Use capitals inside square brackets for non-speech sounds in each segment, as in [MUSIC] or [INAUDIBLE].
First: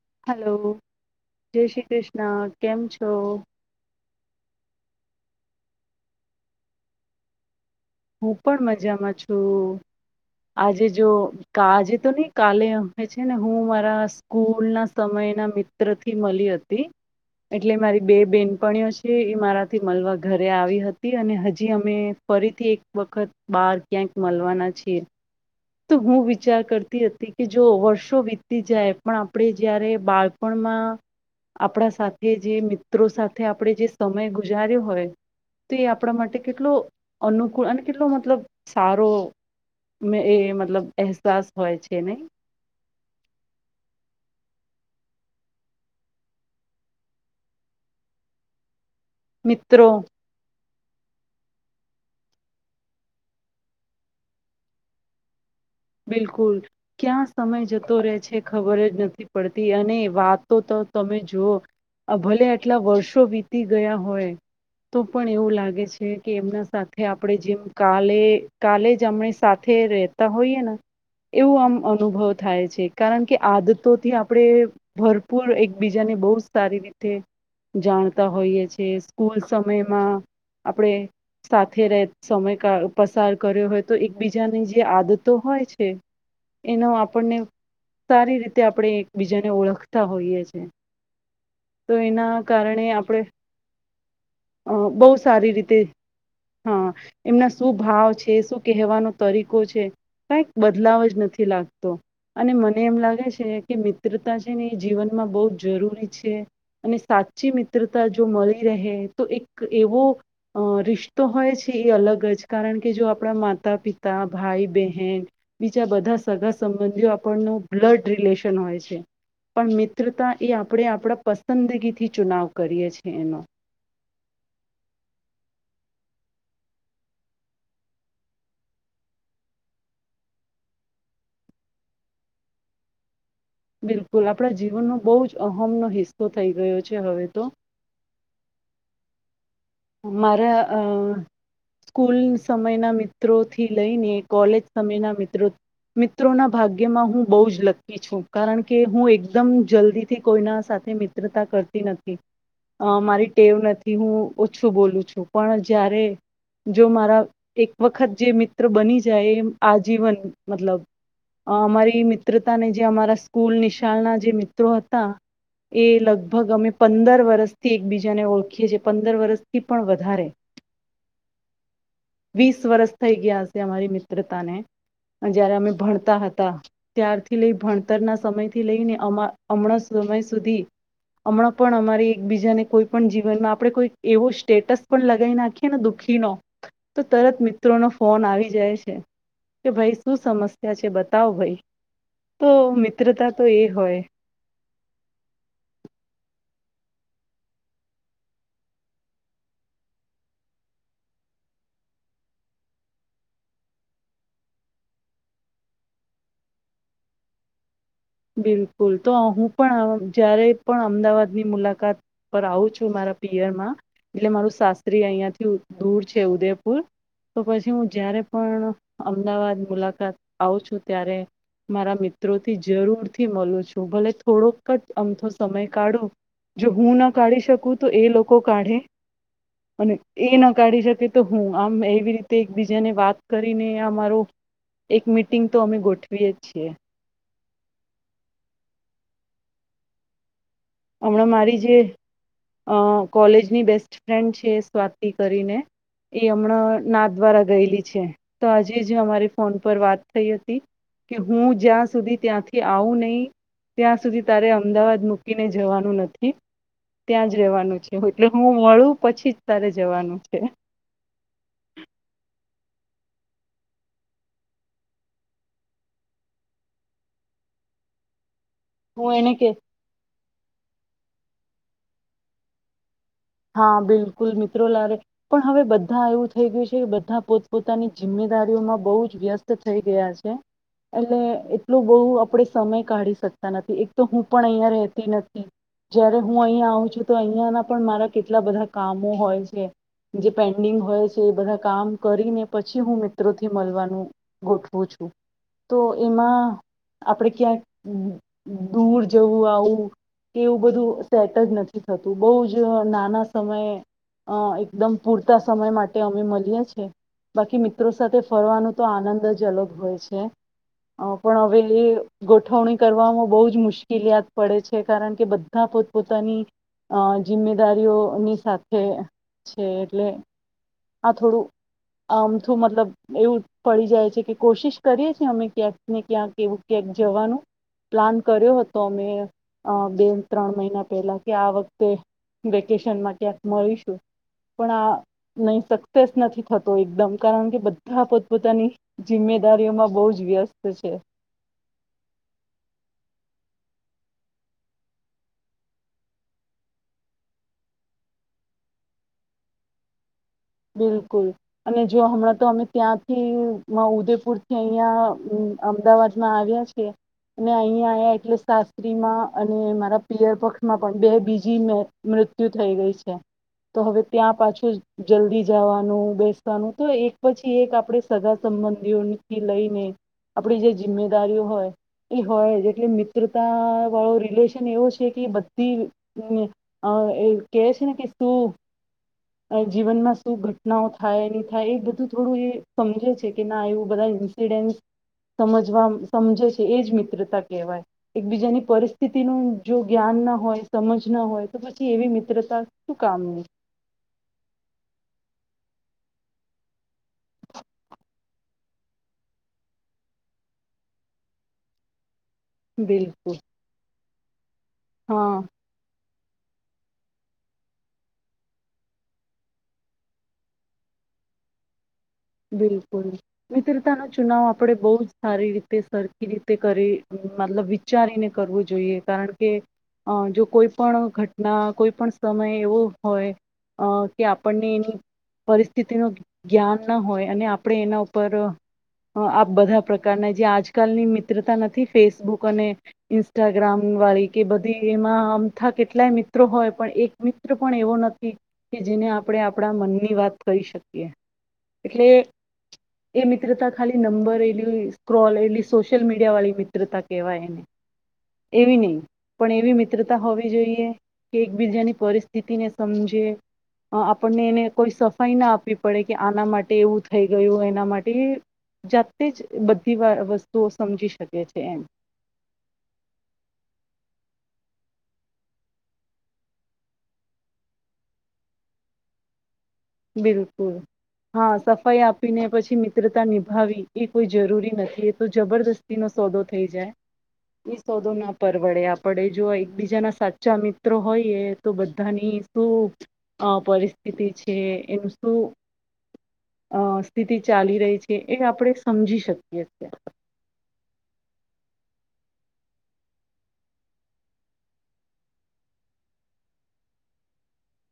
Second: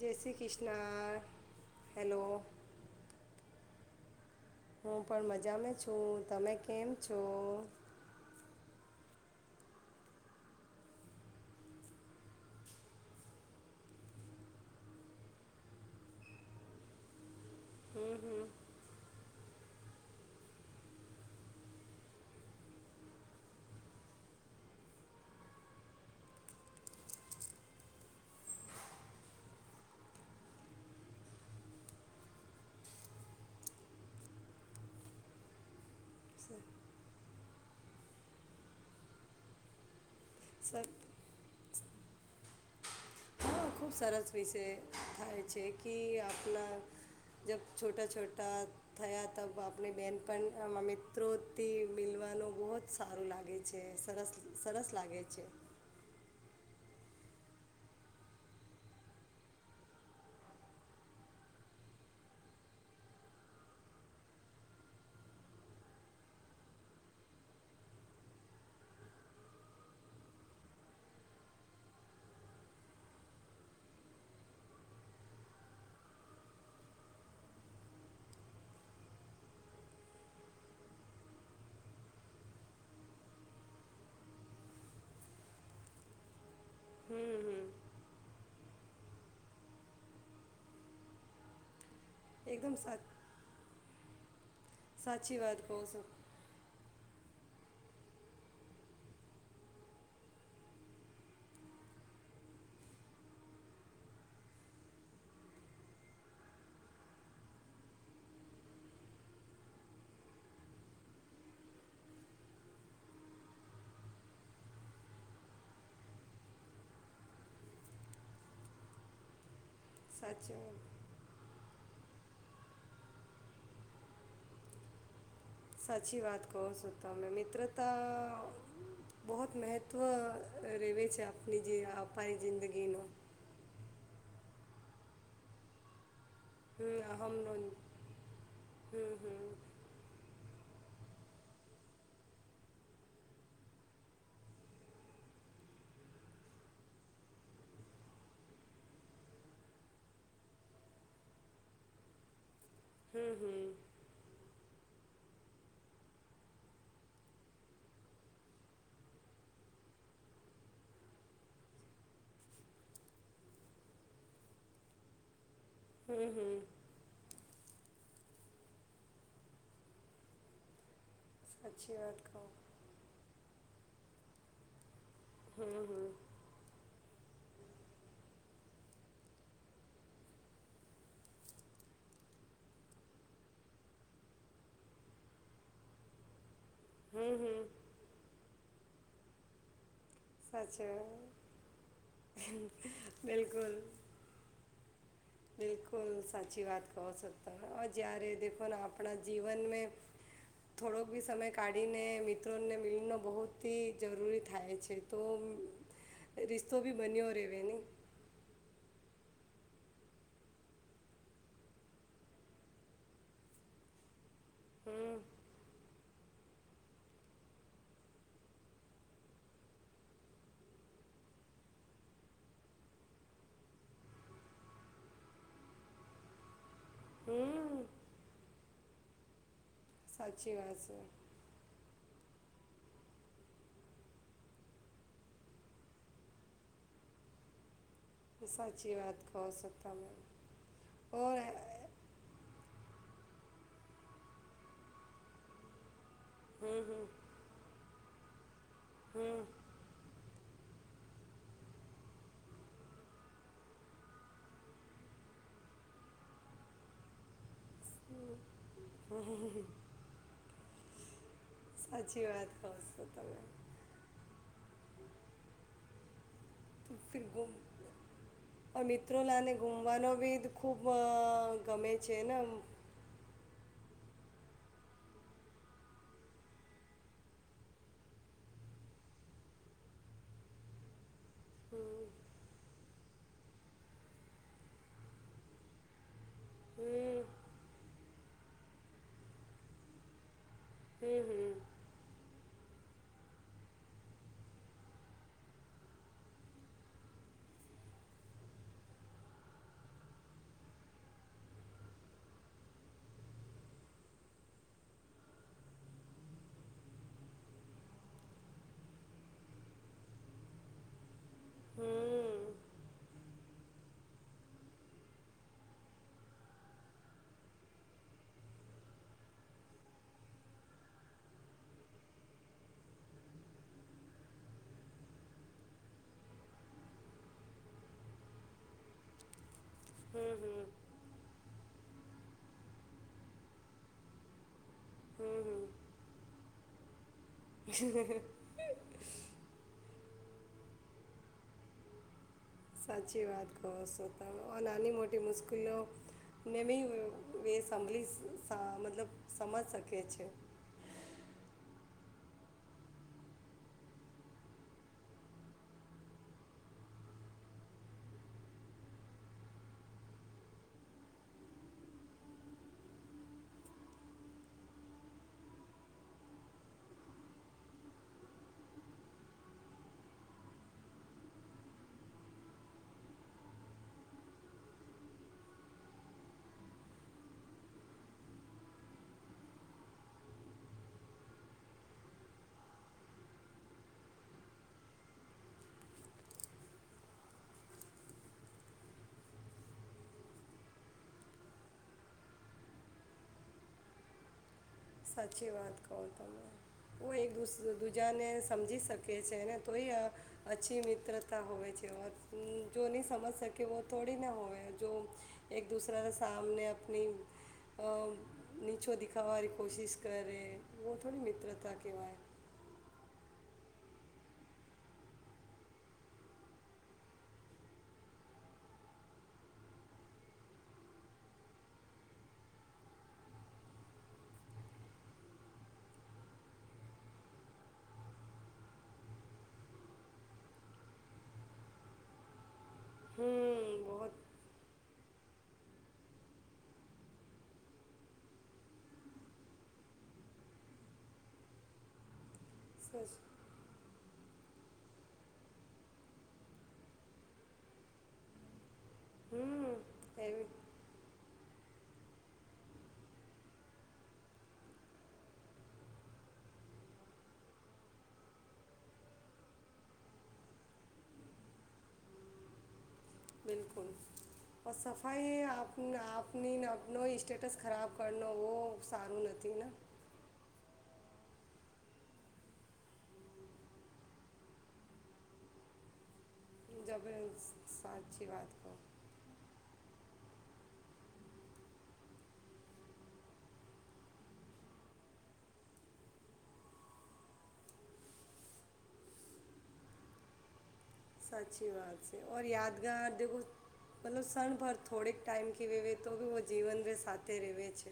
જય શ્રી હલો કૃષ્ણ જય શ્રી હેલો કૃષ્ણ. કેમ છો? હું પણ મજામાં છું. તમે કેમ છો? હું પણ મજામાં છું. આજે જો આજે તો નહી કાલે છે ને હું મારા સ્કૂલના સમયના મિત્રથી મલી હતી. એટલે મારી બે હમ, બેનપણીઓ છે એ મારા થી મલવા ઘરે આવી હતી. અને હજી અમે ફરીથી એક વખત બાર ક્યાંક મલવાના છીએ. તો હું વિચાર કરતી હતી કે જો વર્ષો વીતી જાય પણ આપણે જયારે બાળપણમાં આપણા સાથે જે મિત્રો સાથે આપણે જે સમય ગુજાર્યો હોય, તે આપણા માટે સ- કેટલો અનુકૂળ અને કેટલો મતલબ સારો મેં એ મતલબ સ- અહેસાસ હોય છે નહીં? તો ખૂબ સરસ વિષય થાય છે કે આપલા જબ છોટા-છોટા થયા તબ મિત્રો આપને બેનપન આમાં મિત્રોથી મિલવાનું બહોત સારું લાગે છે. સરસ-સરસ લાગે છે. બિલકુલ. ક્યાં સમય જતો રહે છે ખબર જ નથી પડતી. અને વાતો તો તમે જુઓ, અહ ભલે આટલા વર્ષો વીતી ગયા હોય, તો પણ એવું લાગે છે કે એમના સાથે આપણે જેમ કાલે-કાલે જ અમે સાથે રહેતા હોઈએ ના એવું આમ અનુભવ થાય છે. કારણ કે આદતોથી આપણે ભરપૂર એકબીજાને બહુ સારી રીતે જાણતા હોઈએ છીએ, સ્કૂલ સમયમાં આપણે સાથે રહે સમય કા પસાર કર્યો હોય તો એકબીજાની જે આદતો હોય છ છે એનો આપણને હમ હમ સારી રીત તે આપણે એકબીજાને ઓળખતા હોઈએ છે. તો એના એકદમ કારણે સા આપણે અ બહુ સાચી સારી વાત કહો રીતે છો હા. એમના શું ભાવ છે, શું કહેવાનો તરીકો છે, કાંઈક બદલાવ જ નથી લાગતો. અને મને એમ લાગે છે કે મિત્રતા છે ને એ જીવનમાં બહુ જ જરૂરી છે. અને સાચી મિત્રતા જો મલી રહે તો એક એવો અ રિશ્તો હોય છે એ અલગ જ કારણ કે જો આપણા માતા પિતા, ભાઈ બહેન બીજા બધા સગા સંબંધીઓ આપણનું બ્લડ રિલેશન હોય છે. પન મીત મિત્રતા એ સાચી આપણે આપણા પસ પસંદગીથી ચુનાવ કરીએ છી એનો સાચી વાત કહો સો તમે મિત્રતા બહોત મેહત્વ રેવે છે આપની જે આપાય જિંદગીનો બિલકુલ આપણા જીવનનો બહુ જ અહમનો હિસ્સ સો થઈ ગયો છે હવે તો હમ હમ મારા અ સ્કૂલ સમયના મિત્રોથી લઈને કોલેજ સમયના મિત્રો મિત્રોના ભાગ્યમાં હું બહુ જ લક્કી છું કારણ કે હું એકદમ જલ્દીથી કોઈના સાથે મિત્રતા કરતી નથી. અ મારી ટેવ નથી હું. શું બોલું છું પણ જયારે જો મારા એક વખત જે મિત્ર બની જાય એ આજીવન મતલબ અમારી મિત્રતાને જે અમારા સ્કૂલ નિશાળના જે મિત્રો હતા. એ લગભગ અમે પંદર વરસ થી એકબીજાને ઓળખીએ છીએ પંદ પંદર વર્ષથી પણ વધારે સાચી વાત કહો વીસ વરષ થઇ ગયા. અમારી મિત્રતાને અને જયારે અમે હમ હમ ભણતા હતા ત્યાર તે લઈ ભણતરના સમય થી લઈને અમા અમણાં સમય સુધી અમણાં પણ અમારી એકબીજાને કોઈ પણ જીવનમાં આપડે કોઈ એવો સ્ટેટસ પણ લગાવી નાખીએ ને દુઃખી નો તો હમ તરત હમ મિત્રો નો ફોન આવી જાય છે. કે ભઈ શું સમસ્યા છે સાચી વાત બતાવ ભઈ તો મિત્રતા તો એ બિલકુલ હોય. બિલકુલ સાચી વાત કહો છો ત અહ જ્યારે દેખો ને આપણા જીવન મે થોડોક બી સમય કાઢીને મિત્રોને મિલનો બહુતથી જરૂરી થાય છે તો રિસ્તો ભી બન્યો રેવે ને. બિલકુલ તો હું પણ અહ જયારે પણ અમદાવાદની મુલાકાત પર આવું છું મારા પિયરમાં એટલે મારું સાસરી હમ આઈયાથી દૂર છે ઉદેપુર. તો પછી હું જયારે પણ અમદાવાદ મુલાકાત આવું છું ત્યારે મારા મિત્રોથીજ જરૂરથી મલુ છું ભલે થોડોક જ અમથો સમય કાઢું જો હું ના કાઢી શકું હમ તો એ લોકો કાઢે. અને એ ના સાચી વાત કાઢી છે શકે તો હું આમ એવી રીત તે એકબીજાને વાત કરીને અમારો એક મીટિંગ તો અમે ગોઠવીએ છીએ. એ સાચી વાત કહો સો તમે. અમણાં ઓર મારી જે અહ કોલેજની બેસ્ટ ફ્રેન્ડ છે સ્વાતી કરીને એ હમણાં નાથ દ્વારા ગયેલી છે. તો આજે જ અમારી ફોન પર વાત થઈ હતી. કે હું જ્યાં સુધી ત્યાંથી આવું નહી ત્યાં સુધી તારે અમદાવાદ મુ કીને જવાનું નથી ત્યાં જ રહેવાનું છે. એટલે હું મળું પછી જ તારે જવાનું છે. સાચી વાત કહો સો તમે. [INAUDIBLE] હું મિત્રો એને કે લને ગુમવાનો બી ખૂબ ગમે છે ને હા બિલકુલ મિત્રો લારે પણ હવે બધા એવું થઈ ગયું છે બધા પોતપોતાની જિમ્મેદારીઓમાં બહુ જ વ્યસ્ત થઈ ગયા છે એટલે. એટલો બહુ હમ, આપડે સમય કાઢીશ ક નથી એક તો હું પણ અહિયાં રહેતી નથી જ્યારે હું અહિયાયા આવઉું છું તો હમ, હમ, અહિયાં ના પણ મારા કેટલા બધા કામો હોય છે જે પેન્ડિંગ હોય છે એ હમ, બધા કામ કરીને પછી હું મિત્રોથી મળવાનું ગોઠવું છું તો એમાં આપણે ક્યાંક દૂર જવું આવું કે એવું બધું સેટ જ નથી થતું બહ જ ના સમય એકદમ પૂરતા સમય માટે અમે મળીએ છીએ બાકી મિત્રો સાથે ફરવાનું તો આનંદ જ અલગ હોય છે. પણ હવે એ હમ, ગોઠવણી કરવાવામાં બહ જ મુશ્કેલત પડે છે કારણ કે બધા પોતપોતાની જિમમેદારી ની સાથે છે એટલે આ થોડું આમથું મતલબ એવું પડી જાય છે કે કોશિશ કરીએ છ છે અમે ક્યાંક ને ક્યાંક એવું ક્યાંક જવાનું પ્લાન કર્યો હતો અમે અ બે હમ, ત્રણ હમ, મહિના પહેલા કે આ વખતે તે વેકેશન માં ક્યાંક મળીશું પણ આ હમ, નહી હમ. સક્સેસ નથી થતો એકદમ કારણ કે બધા પોતપોતાની જિમ્મેદારીઓમાં બહ જ વ્યસ્ છે. સાચી વાત કહો શો તમે. નાની-મોટી મુશ્કેલીને મી [UNINTELLIGIBLE] મતલબ સમજ શકે છે. બિલકુલ અને જો હમણાં તો અમે ત્યાંથી ઉદેપુરથી અહિયાં અમદાવાદમાં આવ્યા છીએ. અને અહીયા આવ્યા એટલે શાસ્ત્રીમાં અને મારા પિયર પક્ષમાં પણ બે બીજી મૃત્યુ થઈ ગઈ છે. તો હવે ત્યાં પાછુ જલ્દી જાવાનું, બેસવાનું, તો એક પછી એક આપડે સગા-સંબંધીઓની થી લઈને આપડી જે જિમ્મેદારીઓ હોય એ હોય જ એટલે મિત્રતાવાળો રિલેશન એવો છે કે બધી અ કેહે છે ને કે શું જીવનમાં શું ઘટનાઓ થાય ની થાય એ બધું થોડું એ સમજે છે કે ના એવું બધા ઇન્સિડેન્ટ સમજવા સમજે છે એ જ મિત્રતા કહેવાય. એકબીજાની પરિસ્થિતિનું જો જ્ઞાન ના હોય સમજ ના હોય તો પછી એવી મિત્રતા શું કામની સાચી વાત કો તમે કોઈ એક દૂસ દૂજાને સમજી શકે છે ને તોય અચ્છી મિત્રતા હોય છે. વાત જો ને સમજ બિલકુલ શકે વો તોડી ને હોવે. જો હા એક-દૂસરાને આમને અપની અ નીચું દિખાવાર કોશિશ કરે વો થોડી મિત્રતા કહેવાય બિલકુલ મિત્રતાનો ચુનાવ આપડે બહુ જ સારી રીતે સરખી રીતે કરી મતલબ વિચારીને કરવું જોઈએ. કારણ કે અ જો કોઈ પણ ઘટના કોઈ પણ સમય એવો હોય અ કે આપડને એની પરિસ્થિતિનું જ્ઞાન ના હોય અને આપડે એના ઉપર આ બધા પ્રકારના જે આજકાલની મિત્રતા નથી ફેસબુક અને ઇન્સ્ટાગ્રામ વાળી કે બધી એમાં અમથા કેટલાય મિત્રો હોય પણ એક મિત્ર પણ એવો નથી કે જેને આપડે આપડા મનની વાત કઈ શકીએ એટલે એ મિત્રતા ખાલી નંબર એ સ્ક્રોલ એટલી સોશિયલ મીડિયાવાળી મિત્રતા કેહેવાય એને એવી ની. પણ એવી મિત્રતા હોવી જોઈએ કે એકબીજાની પરિસ્થિતિને સમજે અ આપડને એને કોઈ સફાઈ ના આપવી પડે કે આના માટે એવું થઈ ગયું. એના માટે જાતે જ બધી વા વસ્તુઓ સમજી શકે છે એમ. બિલકુલ. ઓર સફાઈ આપ આપની આપનો સ્ટેટસ ખરાબ કરનો વો સારું નથી ને. બિલકુલ. હન સફાઈ આપીને પછી મિત્રતા નિભાવી, એ કોઈ જરૂરી નથી. એ તો જબરદસ્તી નો સોદો થઈ જાય. જબ એ સોદો સાચી ના વાત કહો પરવડે. આપડે જો એકબીજાના સાચા મિત્રો હોઈએ, તો બધાની શું અ પરિસ્થિતિ કે એનું શું અ સ્થિતિ ચાલી રહી છે, એ આપડે સમજી શકીએ અત્યારે. સાચી વાત છે. ઓર યાદગાર દેખો મતલબ શણ ભર થોડેક ટાઈમ કે વેવે તો ભી વો જીવન રે સાથે રેવે છે.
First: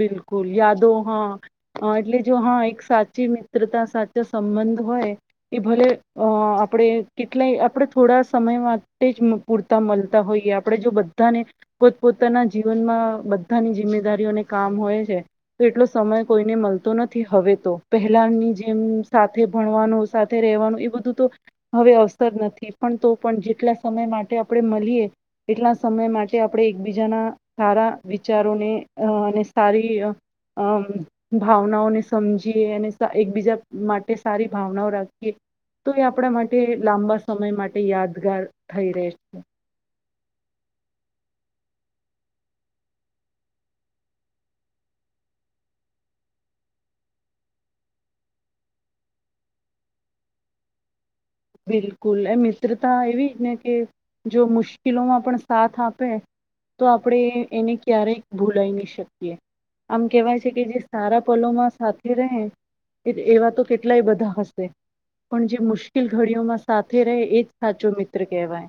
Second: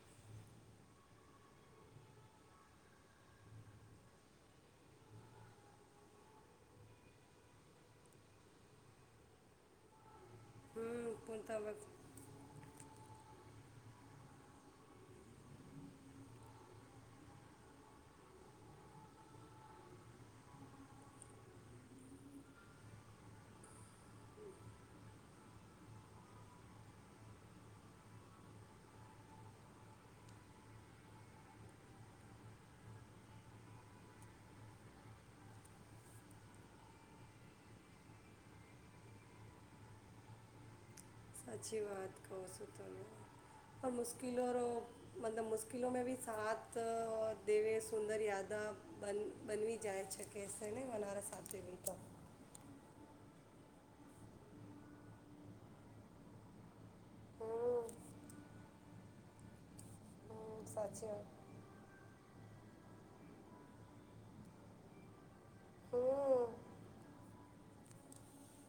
બિલકુલ. યાદો હન અ એટલે જો હન એક સાચી મિત્રતા સાચા સંબંધ હોય. એ ભલે અ આપડે કેટલે આપડે થોડા સમય માટે જ પૂરતા મલતા હોય આપડે જો બધાને પૂરતા વખત પોત-પોતાના જીવનમાં બધાની જિમ્મેદારીઓને કામ હોય છે. તો એટલો સમય કોઈને મલતો નથી હવે તો. પહેલાની જેમ સાથે ભણવાનું, સાથે રહેવાનું એ બધું તો હવે અવસર નથી. પણ તો પણ જેટલા સમય માટે આપડે મલીએ, એટલા સમય માટે આપડે એકબીજાના સારા વિચારોને અ સારી અમ ભાવનાઓને સમજીએ અને એકબીજા માટે સારી ભાવનાઓ રાખીએ. તો એ આપડા માટે લાંબા સમય માટે યાદગાર થઈ રહે છે. સાચી વાત કોશો તમે. ઓર મુશ્કિલોરો મતલબ મુશ્કલો મે ભી સાથ ઓર દેવે સુંદર યાદવ બન બનવી જાય છે કે શે ને બનારસ બિલકુલ! એ મિત્રતા એવી ને કે જો મુશ્કેલોમાં પણ સાથ આપે તો આપડે એને હમ ક્યારેયક ભૂલાય નહી શકીએ. આમ કેવાય છે કે હમ, જે સાચી સારા વાત પલોમાં સાથે રહે એવા તો કેટલાય બધા હશે. પણ જે મુશ કિલ હમ ઘડીઓમાં સાથે રે એ જ સાચો મિત્ર કહેવાય.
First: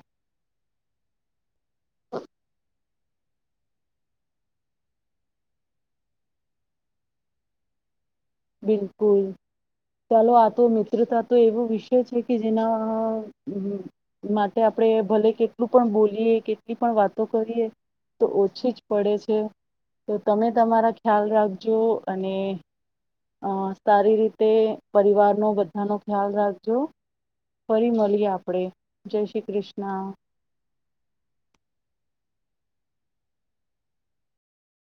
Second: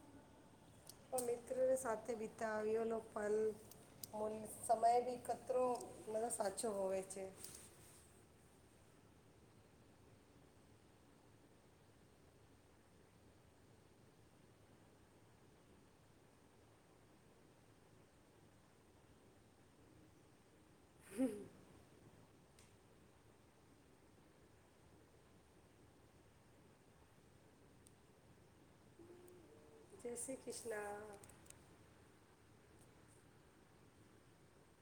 પણ મિત્રોએ સાથે બીતાવેલો પલ મન સમય બી કતરો [UNINTELLIGIBLE] સાચો હોવે છે. બિલકુલ. ચાલો આ તો મિત્રતા તો એવો વિષય છે કે જેના માટે આપડે ભલે કેટલું પણ બોલીએ, કેટલી પણ વાતો કરીએ તો ઓછી જ પડે છે. તો તમે તમારા ખ્યાલ રાખજો. અને. [UNINTELLIGIBLE] જય શ્રી ક્રિષ્ના.